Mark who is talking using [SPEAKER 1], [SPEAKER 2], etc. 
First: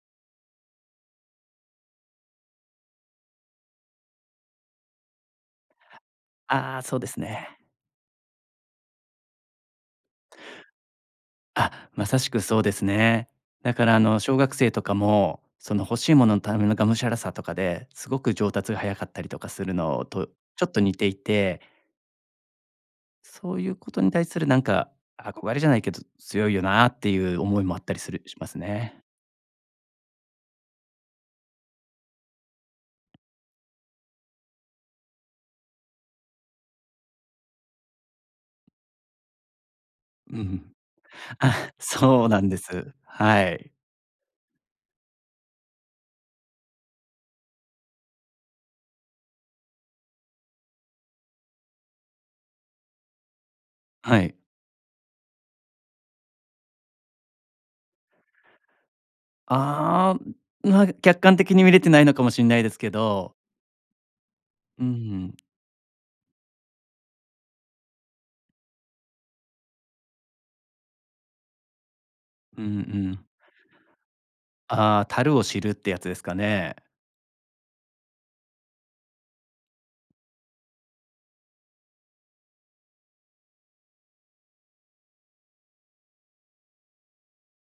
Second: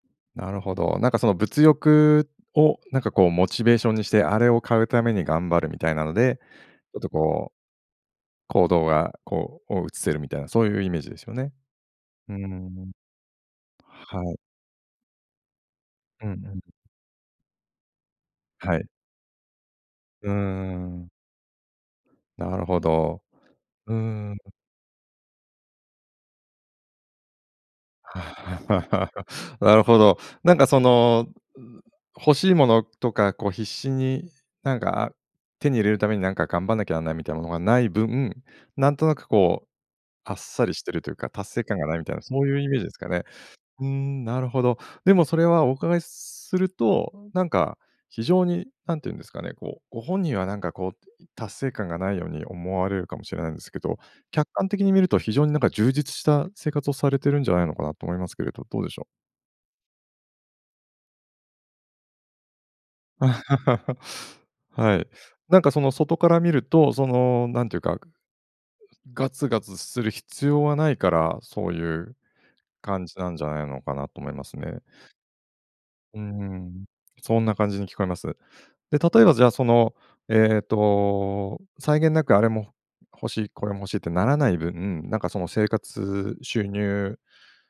[SPEAKER 1] なるほど。なんかその物欲をなんか、こう、モチベーションにして、あれを買うために頑張るみたいなので、
[SPEAKER 2] ああ、
[SPEAKER 1] ち
[SPEAKER 2] そ
[SPEAKER 1] ょ
[SPEAKER 2] う
[SPEAKER 1] っ
[SPEAKER 2] で
[SPEAKER 1] と
[SPEAKER 2] す
[SPEAKER 1] こう
[SPEAKER 2] ね。
[SPEAKER 1] 行動が、こう、お移せるみたいな、そういうイメージですよね。
[SPEAKER 2] あ、正し
[SPEAKER 1] うー
[SPEAKER 2] くそうです
[SPEAKER 1] ん。
[SPEAKER 2] ね。だから、あの、
[SPEAKER 1] はい。
[SPEAKER 2] 小学生とかもその欲しい
[SPEAKER 1] うんう
[SPEAKER 2] 物のた
[SPEAKER 1] ん。
[SPEAKER 2] めのがむしゃらさとかで、すごく上達が
[SPEAKER 1] はい。
[SPEAKER 2] 早かったりとかするの、と
[SPEAKER 1] うー
[SPEAKER 2] ちょっと似て
[SPEAKER 1] ん。
[SPEAKER 2] いて
[SPEAKER 1] なるほど、
[SPEAKER 2] そういうこ
[SPEAKER 1] うー
[SPEAKER 2] とに対
[SPEAKER 1] ん。
[SPEAKER 2] するなんか、憧れじゃないけどつ強いよなっていう思いもあったりするしますね。
[SPEAKER 1] なるほど。なんかその、ん欲しいものとか、こう、必死になんか手に入れるためになんか頑張んなきゃなんないみたいなものがない分、なんとなく、こう、あっ
[SPEAKER 2] ん
[SPEAKER 1] さりしてるという
[SPEAKER 2] ふ、
[SPEAKER 1] か達成
[SPEAKER 2] あ、
[SPEAKER 1] 感がないみたいな
[SPEAKER 2] そう
[SPEAKER 1] そ
[SPEAKER 2] な
[SPEAKER 1] う
[SPEAKER 2] ん
[SPEAKER 1] い
[SPEAKER 2] で
[SPEAKER 1] うイメージで
[SPEAKER 2] す。
[SPEAKER 1] すかね。
[SPEAKER 2] はい。
[SPEAKER 1] ふーん、なるほど。でもそれはお伺いするとなんか非常に何て言うんですかね、こう、ご本人はなんか、こう、ん、ん、達成感がないように思われるかもしれないんですけど、
[SPEAKER 2] はい。
[SPEAKER 1] 客観的に見ると非常になんか充実した生活をされてるんじゃないのかなと思いますけれど、どうでしょう？
[SPEAKER 2] ああ、ま、客観的に見れてないのかもしんないですけど。うんう
[SPEAKER 1] はい。
[SPEAKER 2] ん。
[SPEAKER 1] なんかその外から見ると、その何て言うかそうですガツガツする必要はないから、そういう
[SPEAKER 2] うんう
[SPEAKER 1] 感じ
[SPEAKER 2] ん。
[SPEAKER 1] なんじゃないのかなと思いますね。
[SPEAKER 2] ああ、足るを知るってやつで
[SPEAKER 1] うー
[SPEAKER 2] すかね。
[SPEAKER 1] ん、そんな感じに聞こえます。で、例えば、じゃあその、えっと、際限なくあれも欲しいこれも欲しいってならない分なんかその生活、収入